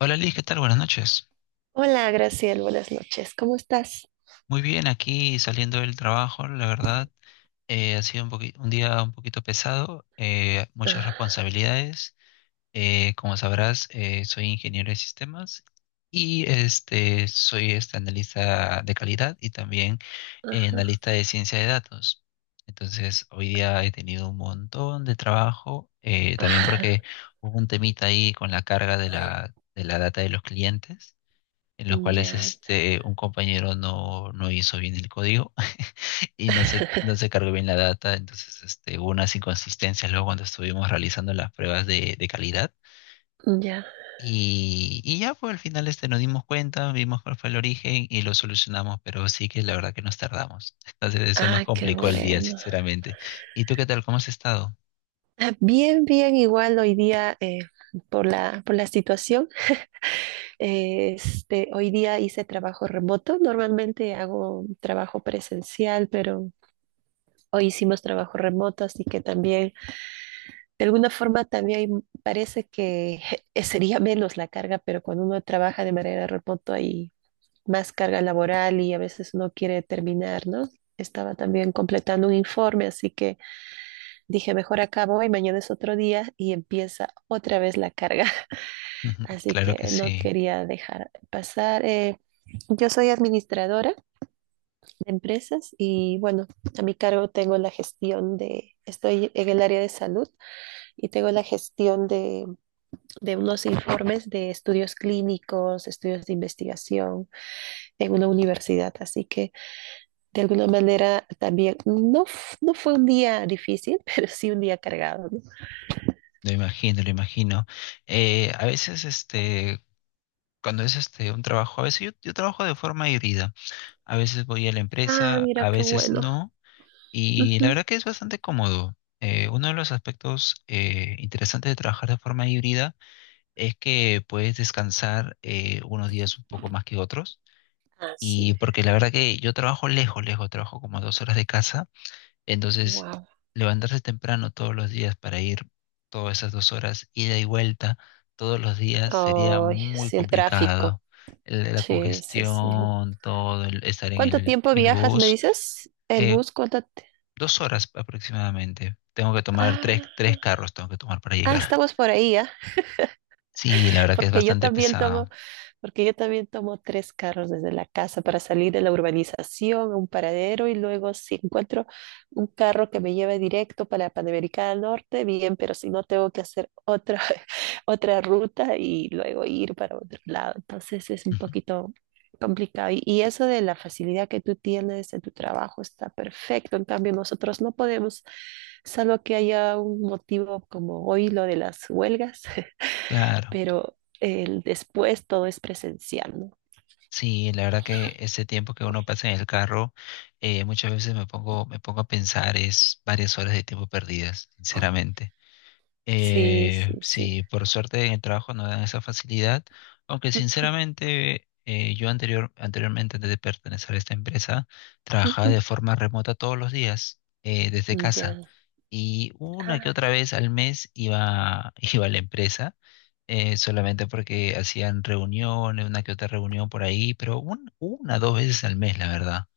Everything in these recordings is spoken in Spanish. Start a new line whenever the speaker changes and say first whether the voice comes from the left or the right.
left: Hola Liz, ¿qué tal? Buenas noches.
right: Hola, Graciel, buenas noches. ¿Cómo estás?
left: Muy bien, aquí saliendo del trabajo, la verdad, ha sido un día un poquito pesado, muchas responsabilidades. Como sabrás, soy ingeniero de sistemas y soy analista de calidad y también
right: Ah,
left: analista de ciencia de datos. Entonces, hoy día he tenido un montón de trabajo, también
right: ah,
left: porque hubo un temita ahí con la carga de la data de los clientes. En los cuales
right: ya,
left: un compañero no hizo bien el código y no se cargó bien la data, entonces hubo unas inconsistencias luego cuando estuvimos realizando las pruebas de calidad.
right: ya.
left: Y ya, pues al final nos dimos cuenta, vimos cuál fue el origen y lo solucionamos, pero sí que la verdad que nos tardamos. Entonces eso nos
right: Ah, qué
left: complicó el día,
right: bueno.
left: sinceramente. ¿Y tú qué tal? ¿Cómo has estado?
right: Ah, bien, bien, igual hoy día, por la situación, hoy día hice trabajo remoto. Normalmente hago trabajo presencial, pero hoy hicimos trabajo remoto, así que también, de alguna forma, también parece que sería menos la carga, pero cuando uno trabaja de manera remota más carga laboral y a veces no quiere terminar, ¿no? Estaba también completando un informe, así que dije, mejor acabo y mañana es otro día y empieza otra vez la carga.
left: Ujú.
right: Así
left: Claro que
right: que no
left: sí,
right: quería dejar pasar. Yo soy administradora de empresas y bueno, a mi cargo tengo la gestión de, estoy en el área de salud y tengo la gestión de unos informes de estudios clínicos, estudios de investigación en una universidad. Así que de alguna manera también, no, no fue un día difícil, pero sí un día cargado, ¿no?
left: lo imagino, lo imagino. Eh, a veces este, Cuando es un trabajo, a veces yo trabajo de forma híbrida. A veces voy a la
right: Ah,
left: empresa,
right: mira
left: a
right: qué
left: veces
right: bueno.
left: no. Y la
right: Ujú.
left: verdad que es bastante cómodo. Uno de los aspectos interesantes de trabajar de forma híbrida es que puedes descansar unos días un poco más que otros.
right: Así
left: Y
right: es.
left: porque la verdad que yo trabajo lejos, lejos, trabajo como a dos horas de casa. Entonces,
right: Wow.
left: levantarse temprano todos los días para ir todas esas dos horas, ida y vuelta, todos los días sería
right: Ay,
left: muy
right: sí, el tráfico.
left: complicado. La
right: Sí, sí, sí.
left: congestión, todo, el estar en
right: ¿Cuánto tiempo
left: en el
right: viajas, me
left: bus,
right: dices? ¿El
left: eh,
right: bus? ¿Cuánto?
left: dos horas aproximadamente. Tengo que tomar
right: Ah,
left: tres carros, tengo que tomar para
right: ah,
left: llegar.
right: estamos por ahí, ¿ah?
left: Sí, la verdad que es
right: Porque yo
left: bastante
right: también
left: pesado.
right: tomo Porque yo también tomo tres carros desde la casa para salir de la urbanización a un paradero y luego si encuentro un carro que me lleve directo para la Panamericana Norte, bien, pero si no tengo que hacer otra, otra ruta y luego ir para otro lado. Entonces es un
left: Ujú.
right: poquito complicado. Y eso de la facilidad que tú tienes en tu trabajo está perfecto. En cambio, nosotros no podemos, salvo que haya un motivo como hoy lo de las huelgas,
left: Claro.
right: pero el después todo es presencial, ¿no?
left: Sí, la verdad que ese tiempo que uno pasa en el carro, muchas veces me pongo a pensar, es varias horas de tiempo perdidas, sinceramente.
right: Sí, sí, sí.
left: Sí, por suerte en el trabajo no dan esa facilidad, aunque sinceramente yo anteriormente, antes de pertenecer a esta empresa, trabajaba
right: Ujú.
left: de forma remota todos los días desde casa
right: Ya.
left: y una que
right: Ah,
left: otra vez al mes iba a la empresa solamente porque hacían reuniones, una que otra reunión por ahí, pero dos veces al mes, la verdad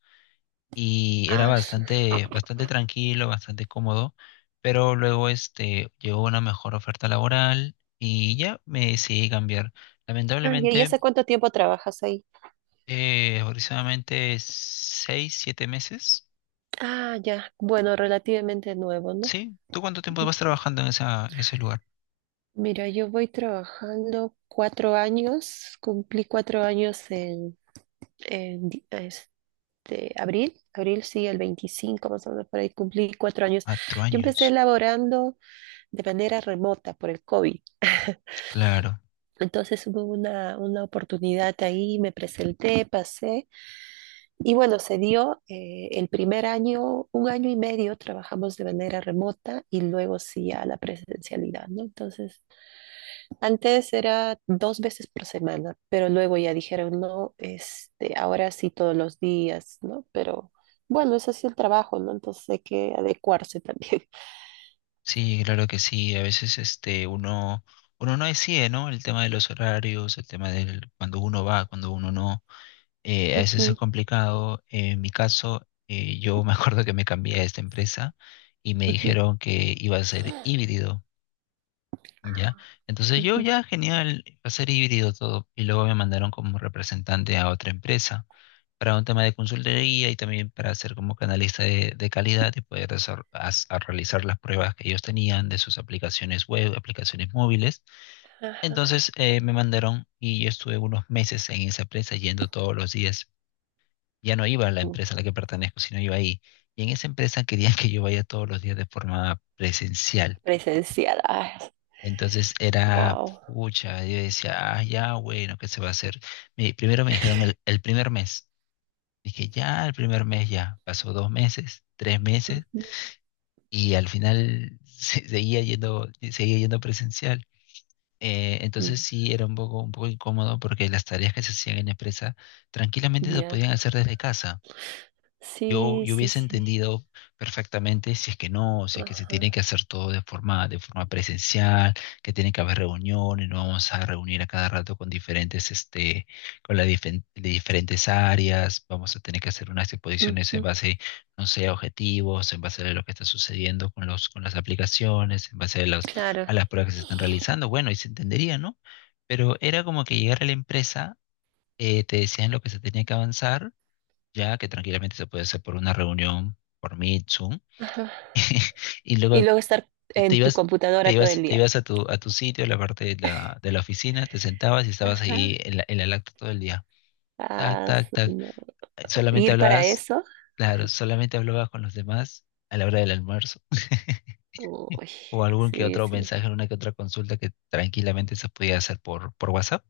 left: y era
right: ah,
left: bastante, bastante tranquilo, bastante cómodo, pero luego llegó una mejor oferta laboral y ya me decidí cambiar.
right: Ah, ¿y
left: Lamentablemente,
right: hace cuánto tiempo trabajas ahí?
left: aproximadamente seis, siete meses.
right: Ah, ya. Bueno, relativamente nuevo, ¿no?
left: Sí, ¿tú cuánto tiempo vas trabajando en ese lugar?
right: Mira, yo voy trabajando cuatro años, cumplí cuatro años en, en di- este, abril, abril sí, el 25 más o menos por ahí, cumplí cuatro años.
left: Cuatro
right: Yo empecé
left: años.
right: laborando de manera remota por el COVID.
left: Claro,
right: Entonces hubo una oportunidad ahí, me presenté, pasé y bueno, se dio el primer año, un año y medio trabajamos de manera remota y luego sí a la presencialidad, ¿no? Entonces, antes era dos veces por semana, pero luego ya dijeron, no, este, ahora sí todos los días, ¿no? Pero bueno, es así el trabajo, ¿no? Entonces hay que adecuarse también.
left: sí, claro que sí. A veces uno no decide, ¿no? El tema de los horarios, el tema del cuando uno va, cuando uno no. A veces es
right: Ujú,
left: complicado. En mi caso, yo me acuerdo que me cambié a esta empresa y me
right: ujú,
left: dijeron que iba a ser híbrido, ¿ya? Entonces yo
right: ujú.
left: ya, genial, va a ser híbrido todo. Y luego me mandaron como representante a otra empresa para un tema de consultoría y también para ser como canalista de calidad y poder desar- as- a realizar las pruebas que ellos tenían de sus aplicaciones web, aplicaciones móviles.
right: Ajá.
left: Entonces me mandaron y yo estuve unos meses en esa empresa yendo todos los días, ya no iba a la empresa a la que pertenezco, sino iba ahí. Y en esa empresa querían que yo vaya todos los días de forma presencial.
right: Presencial,
left: Entonces era
right: wow.
left: pucha, yo decía, ah, ya, bueno, ¿qué se va a hacer? Primero me dijeron el primer mes. Dije, ya, el primer mes ya. Pasó dos meses, tres meses, y al final seguía seguía yendo presencial. Entonces sí era un poco incómodo porque las tareas que se hacían en la empresa tranquilamente se
right: Ya.
left: podían hacer desde casa.
right: Sí,
left: Yo
right: sí,
left: hubiese
right: sí.
left: entendido perfectamente si es que no, si es que se
right: Ajá.
left: tiene que hacer todo de forma presencial, que tiene que haber reuniones, nos vamos a reunir a cada rato con diferentes, con las difen- de diferentes áreas, vamos a tener que hacer unas exposiciones en
right: Ujú.
left: base, no sé, a objetivos, en base a lo que está sucediendo con con las aplicaciones, en base a
right: Claro.
left: a las pruebas que se están realizando. Bueno, y se entendería, ¿no? Pero era como que llegar a la empresa, te decían lo que se tenía que avanzar ya que tranquilamente se puede hacer por una reunión, por Meet, Zoom,
right: Ajá.
left: y
right: Y
left: luego
right: luego estar
left: te
right: en tu computadora todo el
left: te
right: día.
left: ibas a a tu sitio, a la parte de la oficina, te sentabas y estabas ahí
right: Ajá.
left: en en la lacta todo el día. Tac,
right: Ah,
left: tac, tac.
right: no.
left: Solamente
right: Ir para
left: hablabas,
right: eso.
left: claro, solamente hablabas con los demás a la hora del almuerzo.
right: Uy,
left: O algún que
right: sí,
left: otro
right: sí.
left: mensaje, una que otra consulta que tranquilamente se podía hacer por WhatsApp.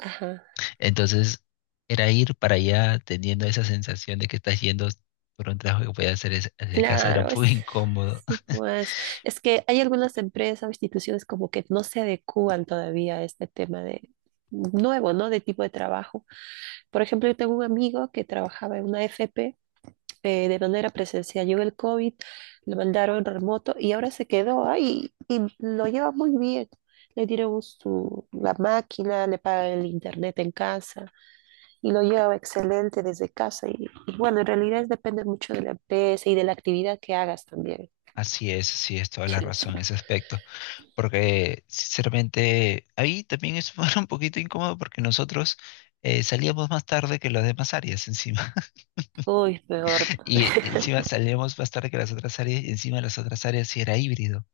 right: Ajá.
left: Entonces, era ir para allá teniendo esa sensación de que estás yendo por un trabajo que podías hacer desde casa, era
right: Claro, es,
left: muy incómodo.
right: sí, pues. Es que hay algunas empresas o instituciones como que no se adecúan todavía a este tema de nuevo, ¿no? De tipo de trabajo. Por ejemplo, yo tengo un amigo que trabajaba en una FP de manera presencial. Llegó el COVID, lo mandaron remoto y ahora se quedó ahí y lo lleva muy bien. Le dieron su, la máquina, le pagan el internet en casa y lo lleva excelente desde casa. Y bueno, en realidad depende mucho de la empresa y de la actividad que hagas también.
left: Así es, sí, es toda la
right: Sí, sí.
left: razón en ese aspecto, porque sinceramente ahí también es un poquito incómodo porque nosotros salíamos más tarde que las demás áreas encima,
right: Uy, peor.
left: y encima salíamos más tarde que las otras áreas, y encima las otras áreas sí era híbrido,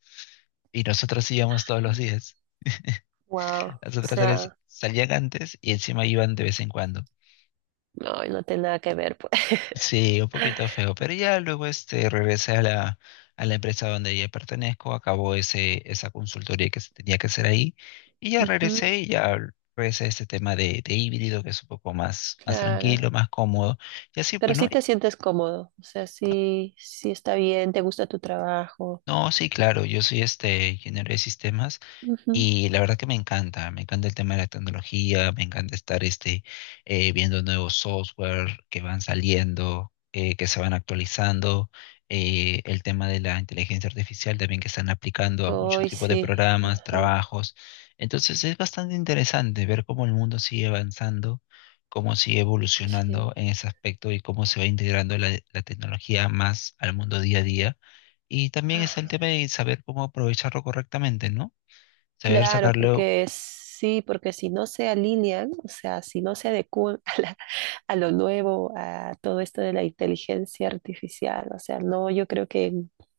left: y nosotros íbamos todos los días.
right: Wow.
left: Las
right: O
left: otras áreas
right: sea,
left: salían antes y encima iban de vez en cuando.
right: no, no tiene nada que ver, pues.
left: Sí, un poquito feo, pero ya luego regresé a a la empresa donde ya pertenezco, acabó esa consultoría que se tenía que hacer ahí
right: Ujú,
left: y ya regresé a este tema de híbrido que es más
right: claro.
left: tranquilo, más cómodo. Y así, pues,
right: Pero
left: ¿no?
right: sí te sientes cómodo. O sea, sí, sí está bien, te gusta tu trabajo.
left: No, sí, claro, yo soy ingeniero de sistemas.
right: Ujú.
left: Y la verdad que me encanta el tema de la tecnología, me encanta estar viendo nuevos software que van saliendo, que se van actualizando, el tema de la inteligencia artificial también que están aplicando a muchos
right: Hoy
left: tipos de
right: sí,
left: programas,
right: ajá,
left: trabajos. Entonces es bastante interesante ver cómo el mundo sigue avanzando, cómo sigue evolucionando
right: sí.
left: en ese aspecto y cómo se va integrando la tecnología más al mundo día a día. Y también es el
right: Ajá.
left: tema de saber cómo aprovecharlo correctamente, ¿no? Saber
right: Claro,
left: sacarlo,
right: porque sí, porque si no se alinean, o sea, si no se adecúan a lo nuevo, a todo esto de la inteligencia artificial, o sea, no, yo creo que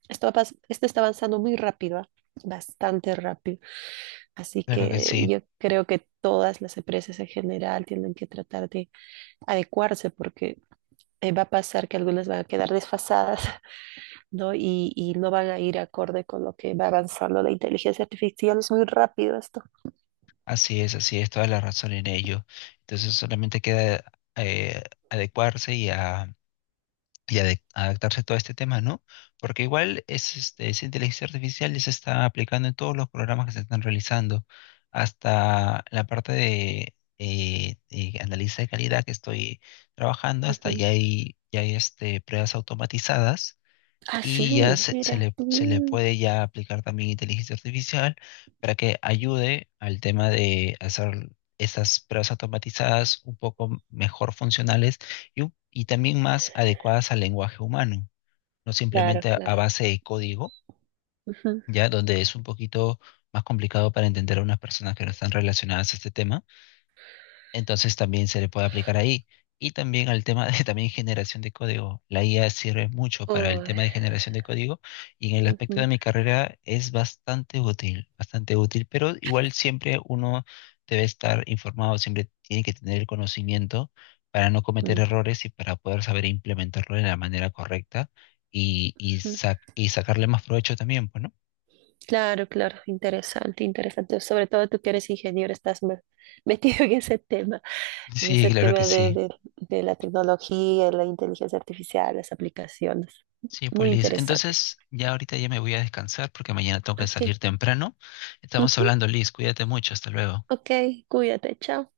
right: esto, esto está avanzando muy rápido, ¿ah? Bastante rápido, así
left: claro que
right: que
left: sí,
right: yo creo que todas las empresas en general tienen que tratar de adecuarse porque va a pasar que algunas van a quedar desfasadas, ¿no? Y no van a ir acorde con lo que va avanzando la inteligencia artificial. Es muy rápido esto.
left: así es, toda la razón en ello. Entonces solamente queda eh, adecuarse y adaptarse a todo este tema, ¿no? Porque igual es, esa inteligencia artificial ya se está aplicando en todos los programas que se están realizando, hasta la parte de análisis de calidad que estoy trabajando, hasta
right: Ujú.
left: ya hay pruebas automatizadas
right: Ah,
left: y
right: sí, mira.
left: se le
right: Mm,
left: puede ya aplicar también inteligencia artificial para que ayude al tema de hacer estas pruebas automatizadas un poco mejor funcionales y también más adecuadas al lenguaje humano, no
right: claro,
left: simplemente a
right: claro.
left: base de código,
right: Ujú.
left: ya donde es un poquito más complicado para entender a unas personas que no están relacionadas a este tema, entonces también se le puede aplicar ahí. Y también al tema de también generación de código. La IA sirve mucho para el
right: Uy,
left: tema de generación de código y en el aspecto de
right: ujú,
left: mi carrera es bastante útil, pero igual siempre uno debe estar informado, siempre tiene que tener el conocimiento para no cometer errores y para poder saber implementarlo de la manera correcta
right: ujú.
left: y sacarle más provecho también, pues, ¿no?
right: Claro, claro, interesante, interesante. Sobre todo tú que eres ingeniero, estás metido en
left: Sí,
right: ese
left: claro que
right: tema
left: sí.
right: de la tecnología, la inteligencia artificial, las aplicaciones.
left: Sí, pues
right: Muy
left: Liz.
right: interesante.
left: Entonces, ya ahorita ya me voy a descansar porque mañana tengo que
right: Ok,
left: salir temprano. Estamos
right: ujú,
left: hablando, Liz. Cuídate mucho. Hasta luego.
right: ok, cuídate, chao.